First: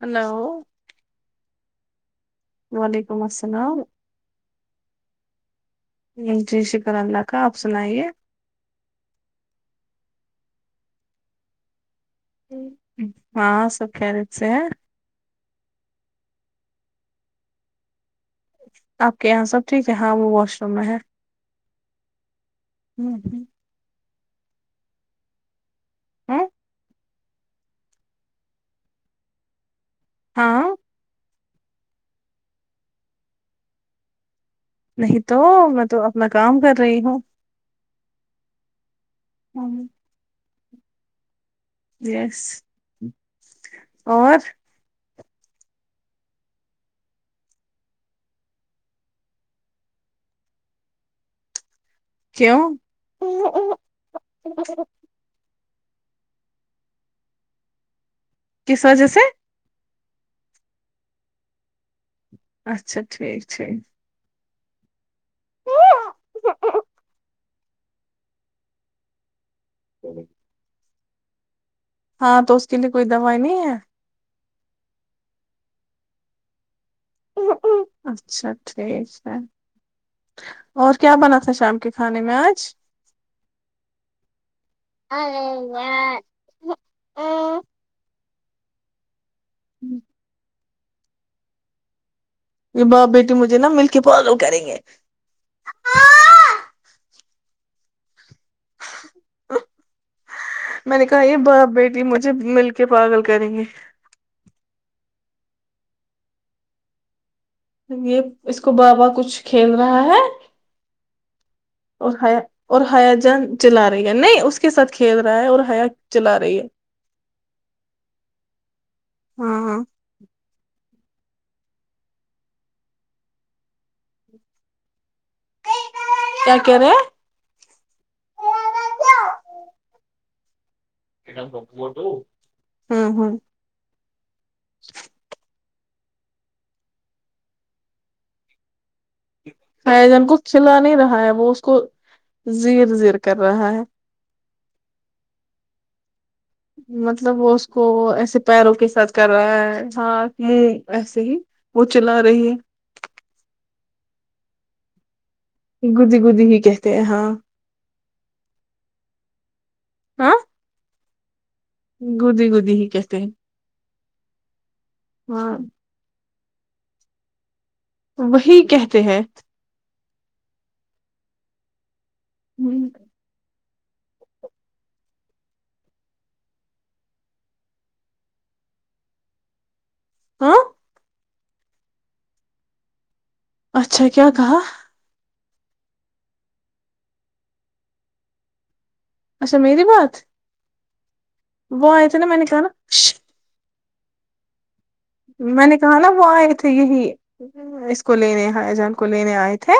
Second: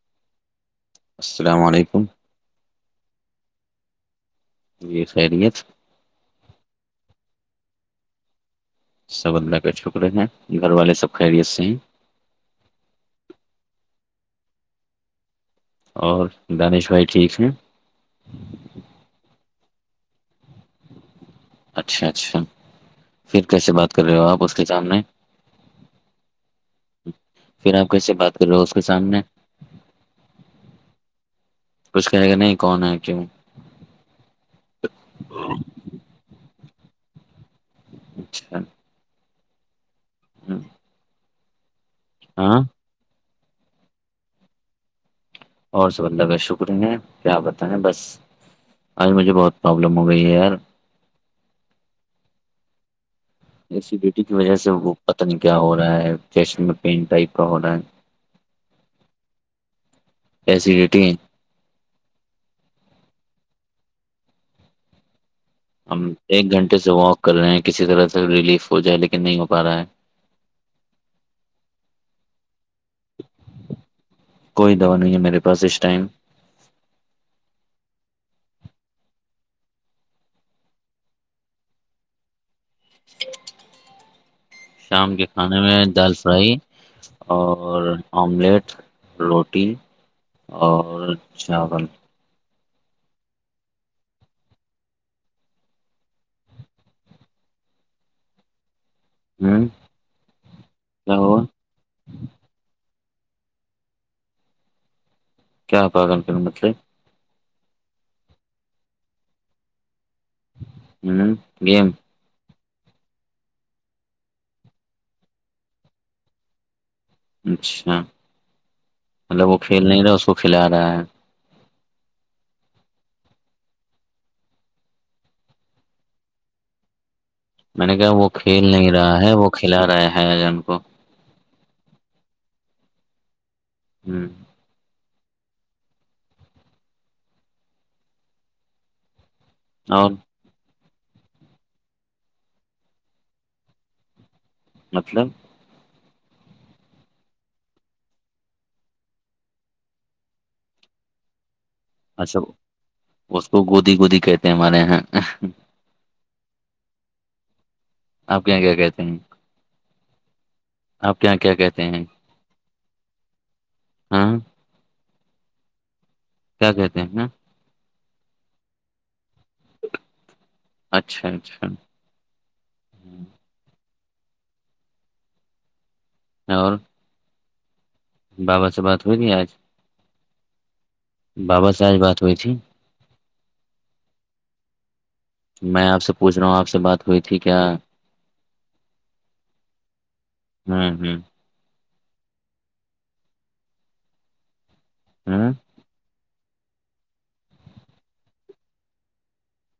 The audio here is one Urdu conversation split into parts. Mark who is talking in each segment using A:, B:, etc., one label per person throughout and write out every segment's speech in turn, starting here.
A: ہیلو
B: السلام علیکم
A: وعلیکم السلام
B: یہ خیریت
A: جی شکر اللہ کا آپ سنائیے
B: سب بدلا کے ا چھک رہے ہیں گھر والے سب خریی سے ہی
A: ہاں سب خیریت سے
B: اور دانش بھائی ٹھیک ہیں
A: آپ کے یہاں سب ٹھیک ہے ہاں وہو
B: اچھا اچھا پھر کیسے بات کر رہے ہو آپ اس کے سامنے
A: ہمم
B: پھر آپ کیسے بات کر رہے ہو اس کے سامنے
A: ہاں
B: کچھ کہے گا نہیں کون ہے کیوں
A: نہیں تو میں تو اپنا کام کر رہی ہوں
B: اچھا
A: ہمم
B: ہمم
A: یس اور
B: اور سبدہ بہت شکریہ کیا بتائیں بس اج مجھے بہت پرابلم ہو گئی ہےیار
A: کیوں
B: ایڈیٹی کی وجہ سے وہ پتن کیا ہو رہا ہے فشن میں پین ٹائپ کا ہو رہا ہے
A: کس وجہ سے
B: ایسیڈیٹی ہیں
A: اچھا ٹھیک ٹھیک
B: ہم ایک گھنٹے سے واک کر رہے ہیں کسی طرح سے ریلیف ہو جائے لیکن نہیں ہو پا رہا ہے
A: [inaudible] ہاں تو اس کے لیے کوئی دوائی نہیں ہے
B: کوئی دوا نہیں ہے میرے پاس اس ٹائم
A: اچھا ٹھیک ہے اور کیا بنا تھا شام کے کھانے میں آج
B: شام کے کھانے میں دال
A: یہ
B: فرائی اور آملیٹ روٹی اور چاول
A: یہ باپ بیٹی مجھے نا مل کے فالو کریں گے
B: ہوں
A: میں نے
B: کیا
A: کہا یہ
B: ہوا
A: باپ بیٹی مجھے مل کے پاگل کریں گے
B: کیا تھا گن پ متلے
A: یہ اس کو بابا کچھ کھیل رہا ہے
B: ہوں گیم
A: اور ہیا اور ہیا جان چلا رہی ہے نہیں اس کے ساتھ کھیل رہا ہے اور ہیا چلا رہی ہے
B: اچھا مطلب وہ
A: ہاں
B: کھیل نہیں رہا اس کو کھلا رہا ہے
A: کیا کیا رے
B: میں نے کہ وہ کھیل نہیں رہا ہے وہ کھلا رہے ہے آ ہم کو
A: ہ ہ [inaudible]
B: ہوں [unintelligible]
A: ہے
B: اور
A: جن کو کھلا نہیں رہا ہے وہ اس کو زیر زیر کر رہا ہے
B: مطلب
A: مطلب وہ اس کو ایسے پیروں کے ساتھ کر رہا ہے ہ ایسے ہی وہ چلا
B: اچھا
A: رہی ہے [unintelligible]
B: اس کو گودی گودی کہتے ہیں ہمارے یہاں
A: گودی گودی ہی کہتے ہیں ہاں
B: آپ کیااں کیا کہتے ہیں آپ کے یہاں کیا کہتے ہیں
A: گودی گودی ہی کیتے ہیں
B: ہاں
A: ہاں
B: کیا کہتے ہیں نا
A: وہی کہتے ہیں
B: اچھا اچھا
A: ہوں
B: اور بابا سے بات ہوئی تھی آج
A: ہ [inaudible]
B: بابا ساج بات ہوئی تھی
A: اچھا کیا کہا
B: میں آپ سے پوچھ رہا ہوں آپ سے بات ہوئی تھی کیا
A: اچھا میری بات
B: ہوں ہ
A: وہ آئے تھے نا میں نے کہا ن
B: ہ
A: میں نے کہا نا وہ آئے تھے یہی اس کو لینے ح جان کو لینے آئے تھے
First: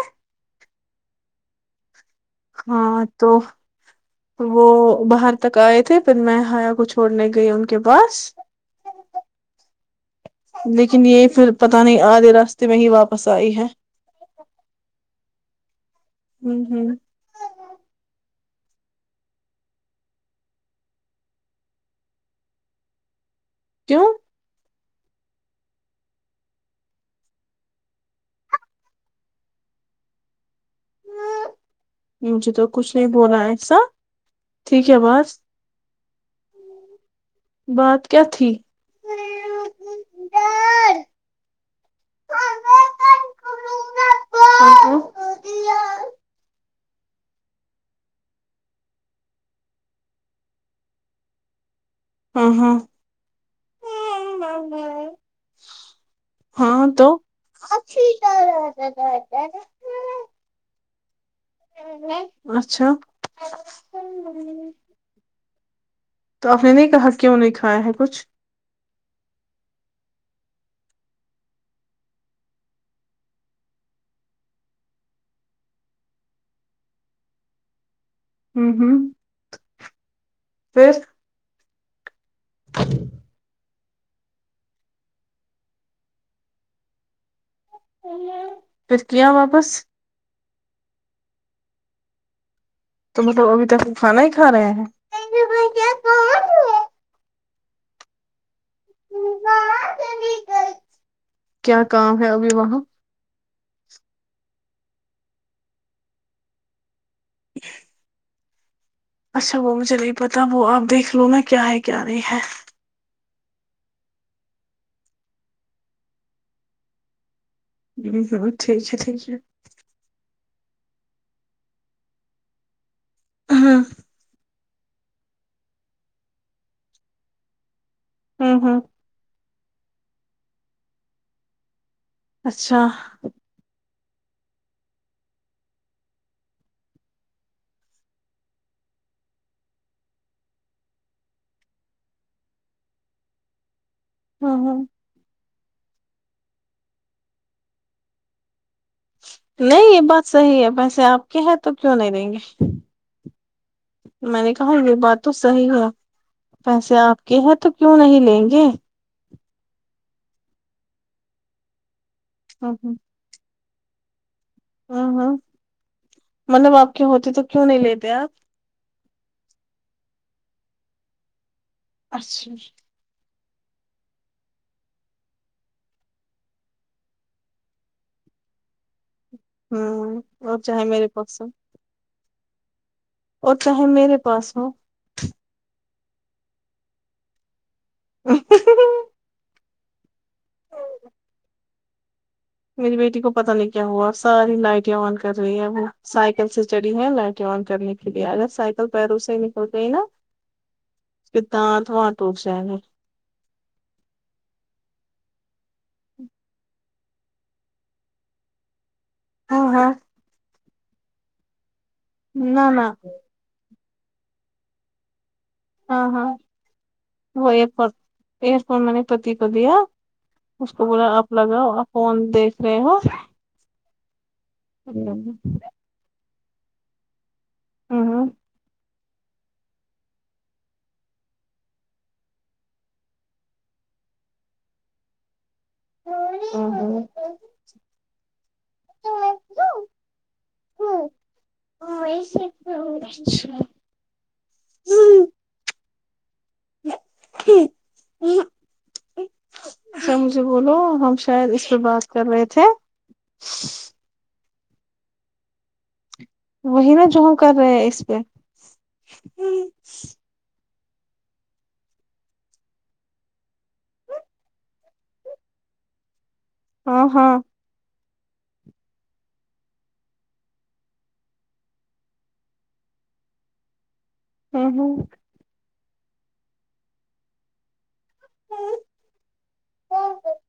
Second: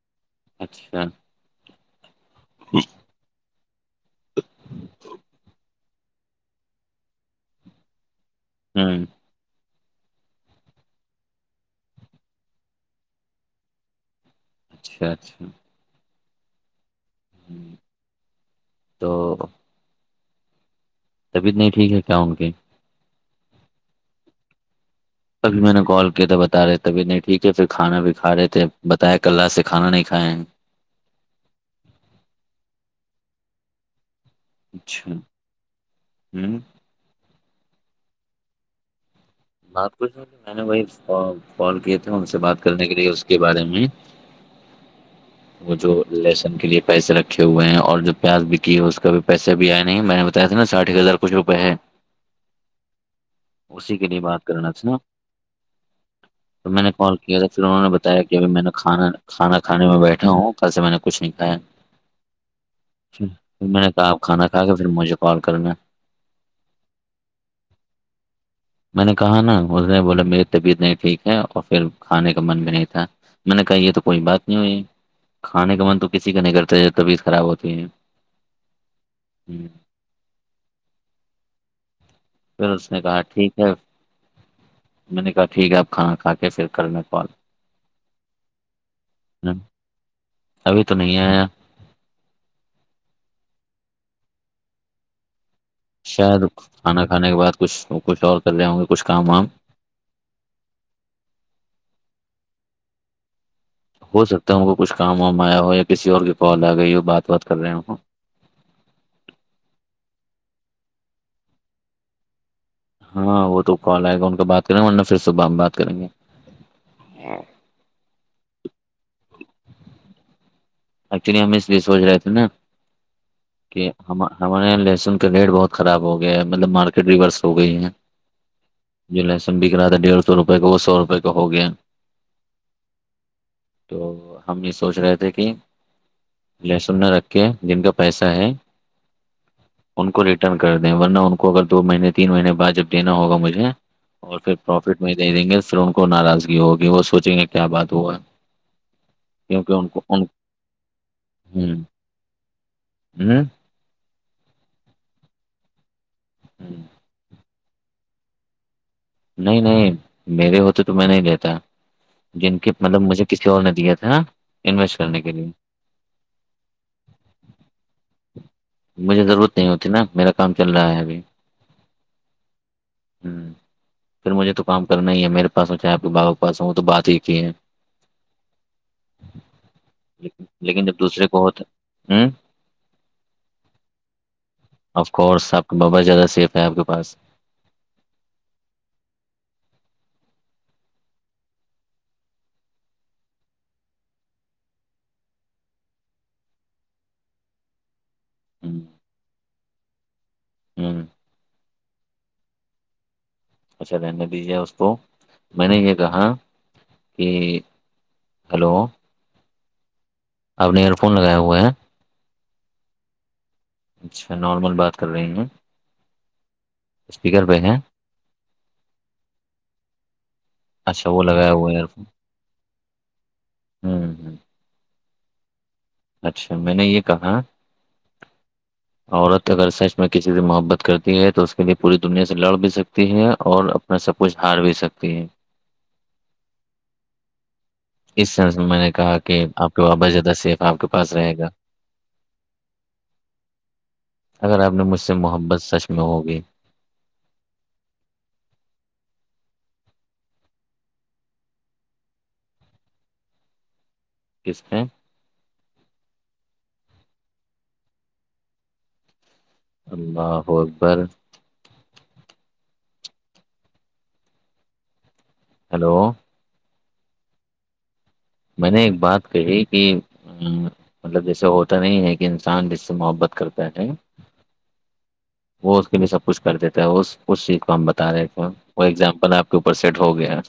B: اچھا [unintelligible]
A: ہاں تو وہ باہر تک آئے تھے پھر میں ہایا کو چھوڑنے گئی ان کے پاس
B: ہوں
A: لیکن یہ پھر پتا نہیں آدے راستے میں ہی واپس آئی ہے
B: اچھا اچھا
A: ہوں ہوں
B: تو طبیعت نہیں ٹھیک ہے کیا ان کی
A: کیوں
B: تبھی میں نے کال کیا تھا بتا رہے تبھی نہیں ٹھیک ہے پھر کھانا بھی کھا رہے تھے بتائے کلہ سے کھانا نہیں کھائےیں
A: جی تو کچھ نہیں بول رہا ایسا ٹھیک ہے
B: اچھا
A: بس
B: ہوں
A: بات کیا تھی
B: بات کو سن میں نے وہی کال کیے تھے ان سے بات کرنے کے لیے اس کے بارے میں
A: ہ
B: وہ جو لہسن کے لیے پیسے رکھے ہوئے ہیں اور جو پیاز بکی ہے اس کا بھی پیسے بھی آئے نہیں میں نے نا ساٹھی ہزار کچھ روپئے ہے
A: ہاں ہاں
B: اسی کے لیے بات کرنا تھا نا تو میں نے کال کیا تھا پھر انہوں نے بتایا کہ ابھی میں نے کھانا کھانا کھانے میں بیٹھا ہوں کل سے میں نے کچھ نہیں
A: اچھا
B: کھایاھر میں نے کہاپ کھانا کھا کے پھر مجھے کال کرنا
A: تو آپ نے نہیں کہا کیوں نہیں کھایا ہے کچھ
B: میں نے کہا نا اس نے بولا میری طبیعت نہیں ٹھیک ہے اور پھر کھانے کا من بھی نہیں تھا میں نے کہا یہ تو کوئی بات نہیں ہوئی کھانے کا من تو کسی کا نہیں کرتا طبیعت خراب ہوتی ہے
A: ھمم ھمم پھر
B: پھر اس نے کہا ٹھیک ہے میں نے کہا ٹھیک ہے آپ کھانا کھا کے پھر کر میں کال
A: پھر کی آ واپس
B: ابھی تو نہیں آیا
A: تو مطلب ا بھی تو ا کھانا ہی کا رہے ہیں
B: شاید کھانا کھانے کے بعد کچھ کچھ اور کر رہے ہوں گے کچھ کام وام
A: کیا کام ہے ابھی وہاں
B: ہو سکتا ہے ان کو کچھ کام وام آیا ہو یا کسی اور کی کال آ گئی ہو بات بات کر رہے ہ
A: اچھا وہ مجھے نہیں پتا وہ آپ دیکھ لو ن کیا ہے کیا نہیں ہے
B: ہاں وہ تو کال آئے گا ان کا بات کریں گے ورنہ پھر صبح ہم بات کریں گے
A: ہ ہوں ٹھیک ہے ٹھیک ہے
B: ایکچولی ہم اس لیے سوچ رہے تھے نا
A: ہ
B: کہ ہم ف لہسن کا ریٹ بہت خراب ہو گیا ہے مطلب مارکیٹ ریورس ہو گئی ہے
A: ھمم ھمم
B: جی لہسن بکھ رہا تھا ڈیھ سوپئے کا وہ سو روپئے کا ہو گیا
A: اچھا
B: تو ہم یہ سوچ رہے تھے کہ ل سننا رکھے جن کا پیسہ ہے ان کو ریٹرن کر دیں ورنہ ان کو اگر دو مہینے تین مہینے بعد جب دا ہوگا مجھے اور پھر
A: ہ ہ
B: پروفٹ میں دے دیں گے پھر ان کو ناراضگی ہوگی وہ سوچیں گے کیا بات ہوا کیونکہ ان
A: نہیں یہ
B: کو ان
A: بات صحیح ہے پیسے آپ کے ہیں تو
B: ہ
A: کیوں نہیں دیں گے
B: ہ
A: میں نے کہا یہ بات تو صحی ہے پیسے آپ کے ہیں تو کیوں نہیں لیں گے
B: نہیں نہیں میرے ہوتے تو میں نہیں دیتا جن کے
A: ہ
B: مطلب مجھے کسی اور نے دیا تھاے
A: ہاں ہاں مطلب آپ کے ہوتے تو کیوں نہیں لیتے آپ
B: مجھے ضرورت نہیں ہوتی نا میرا کام چل رہا ہے ابھی
A: اچھا
B: ھمم پھر مجھے تو کام کرنا ہی ہے میرے پاسوں چاہ آپ کے بابا کے پاس ہوں وہ تو بات ہی ہے
A: ہوں اور چاہے
B: لیکن جب
A: میرے
B: دوسرے کو
A: پاس ہو
B: ہوتا ہ
A: اور چاہے میرے پاس ہو
B: اف کورس آپ کا بابا زیادہ سیف ہے آپ کے پاس
A: ہ میری بیٹی کو پتا نہیں کیا ہوا ساری لائٹیں آن کر رہی ہے اب سائیکل سے چڑی ہیں لائٹیں آن کرنے کی اگر
B: ہ
A: سائیکل پیرو سے نکل گئی نا
B: ھممم
A: کدنا تھم ٹٹ جائےیں گا
B: اچھا رہنے دیجیے اس کو میں نے یہ کہا کہ ہیلو
A: ہاں ہاں
B: آپ نے ایئر فون لگائے ہوئے ہیں
A: نہ نہ
B: اچھا نارمل بات کر رہی ہوں
A: ہاں ہاں وہ
B: ہے
A: ایرپورٹ ایئرپورٹ م نے پتی کو دیا اس کو
B: اچھا
A: بولا
B: وہ
A: آپ
B: لگایا ہوا
A: لگاؤ
B: ہے ایئر
A: آپ
B: فون
A: کون دیکھ رہے ہو
B: ہوں ہوں [unintelligible]
A: ہوں
B: اچھا میں نے یہ کہا
A: ہوں ہوں
B: عورت اگر سچ میں کسی سے محبت کرتی ہے تو اس کے لیے پوری دنیا سے لڑ بھی سکتی ہے اور میں سب کچھ ہار بھی سکتی ہیں
A: ا [unintelligible]
B: اس سرس میں نے کہا کہ آپ کے وابا جدہ سیف آپ کے پاس رہے گا
A: اچھ
B: اگر آپ نے مجھ سے محبت سچ میں ہوگی
A: ہ [unintelligible] اچھا مجھے بولو ہم شاید اس پہ بات کر رہے تھے
B: کس کا [unintelligible]
A: وہی نا جو ہ کر رہے ہیں اس پہ
B: اللہ اکبر ہیلو
A: ہ ہاں
B: میں نے ایک بات کہی کہ مطلب جیسے ہوتا نہیں ہے کہ انسان جس سے محبت کرتےے
A: این
B: وہ اس کے لیے سب کچھ کر دیتا ہے اس کچ چیز کو ہم بتا رہے تھ وہ ایگزامپل آپ کے اوپر
A: ہ
B: سیٹ ہو گیا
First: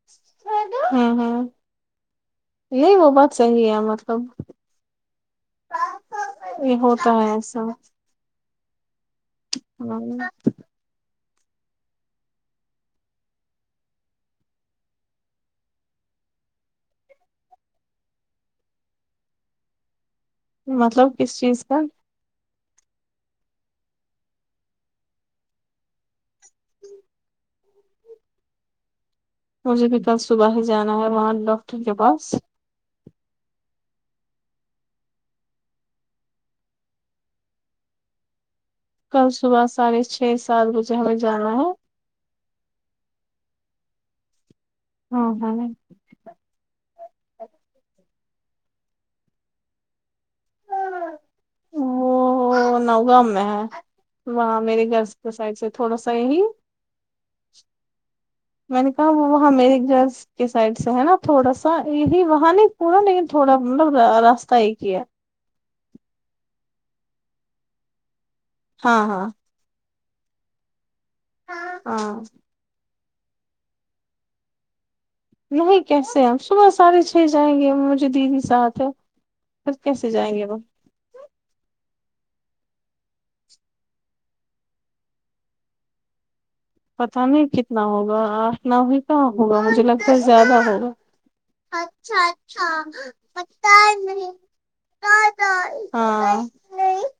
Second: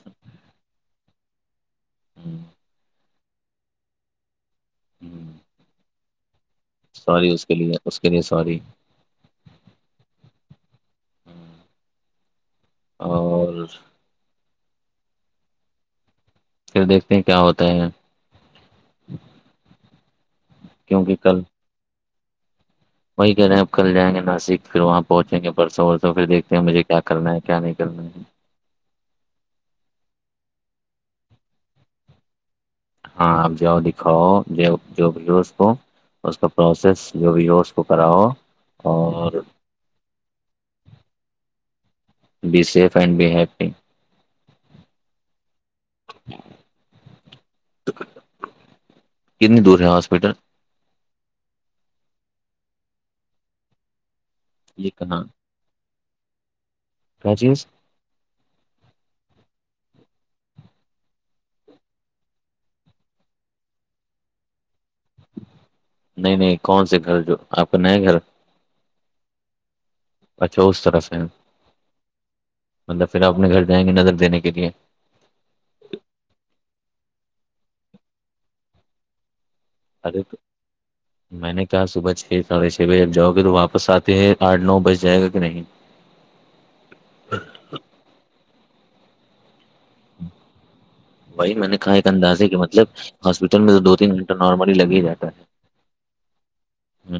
A: ہ ہاں یہی وہ بت صحی ہے مطلب
B: ہ
A: یہ ہوتا
B: ساری
A: ہے
B: اس کے
A: ایسا
B: لیے اس کے لیے ساری
A: ہاں [unintelligible]
B: اور پھر دیکھتے ہیں کیا ہوتا ہے
A: مطلب
B: کیونکہ
A: کس
B: کل
A: چیز کا
B: وہی کہہے ہیں آپ کل جائیں گے ناسک پھر وہاں پہنچیں گے پرسوں ورسوں پھر دیکھتے ہیں مجھے کیا کرنا ہے کیا نہیں کرنا ہے
A: مجھے بھی کل صبح ہی جانا ہے وہاں ڈاکٹر کے پاس
B: ہاں آپ جاؤ دکھاؤ جو بھی ہو اس کو پروسیس جو ویورز کو کراؤ
A: کل
B: اور
A: صبح ساڑھے چھ سات بجے ہمیں جانا ہے
B: be safe and be happy
A: ہاں ہاں
B: کنی دور ہے ہاسپٹل
A: وہ نوگاں میں ہے وہاں میرے
B: یہ
A: گھر
B: کہاں
A: کے سائڈ سے تھوڑا سا یہ ہی
B: کیا چیز
A: میں نے کہا وہ وہ ہمیر جرس کے سائڈ سے ہے نا تھوڑا سا یہی وہاں نہیں پورا لیکن تھوڑا مطلب راستہ ایک ہی ہے
B: نہیں نہیں کون سے گھر جو آپ کا نیا گھر
A: ہاں ہاں
B: اچھا اس طرف سے
A: ہاں
B: مطلب پھر آ اپنے گھر جائیں گے نظر دینے کے لیے
A: نہیں کیسے ہیں ہم صبح ساڑے چھ جائیں گے مجھے دیدی ساتھ ک کیسے
B: ارے
A: جائیں گے وہ
B: میں نے کہا صبح چھ ساڑھے چھ بجے اب جاؤ گے تو واپس آتے ہیں آٹھ نو بج جائے گا کہ نہیں
A: پتہ نہیں کتنا ہوگا آٹھ ن ہی کہاں ہوگا مجھے لگتا ہے زیادہ ہوگا
B: وہی میں نے کہا ایک
A: اچھا
B: اندازے کے
A: اچھا
B: مطلب ہاسپٹل میں
A: پتا
B: تو دو تین
A: نہیں
B: گھنٹہ نارملی لگے ہی جاتا ہے
A: ہاں
B: ہی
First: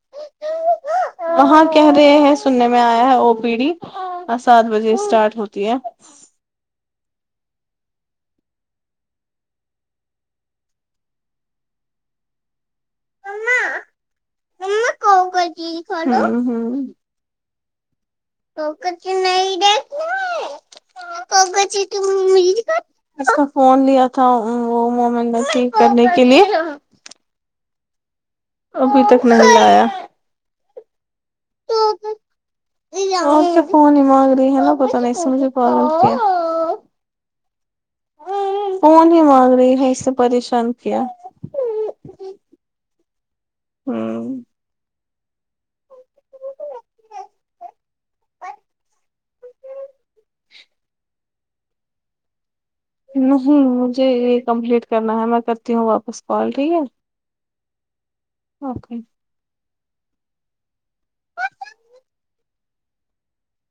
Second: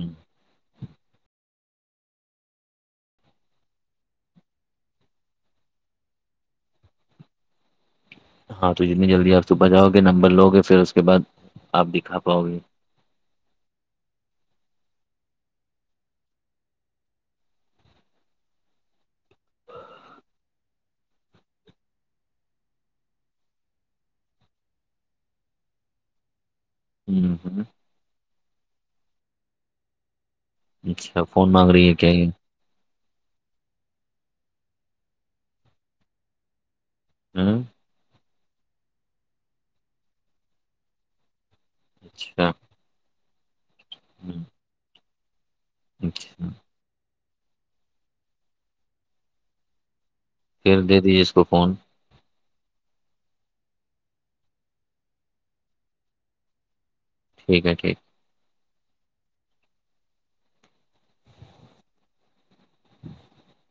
A: وہاں کہہ رہے ہیں سننے میں آیا ہے وہ پیڑھی سات بجے اسٹارٹ ہوتی ہے
B: ہاں تو جتنی جلدی آپ صبح جاؤ گے نمبر لو گے پھر اس کے بعد آپ دکھا پاؤ گے
A: خ ہ پگچ نہیں ڈ پگچ تو مل ج اچھا فون لیا تھا وہ مومنٹ ٹیک کرنے کے لیے
B: ہوں ہوں
A: ابھی تک نہیں لایا
B: اچھا فون مانگ رہی ہے کیا یہ
A: آ فون مانگ رہ ہیں ن بتمجھ
B: ہوں
A: فون ہی مانگ رہ ہے اس پریشان کی
B: اچھا
A: ہوں
B: اچھا پھر دے دیجیے اس کو فون
A: نہیں مجھے یہ کمپلیٹ کرنا ہے میں کرتی ہوں واپس کال ٹھیک ہے
B: ٹھیک ہے ٹھیک
A: اوکے
B: [unintelligible]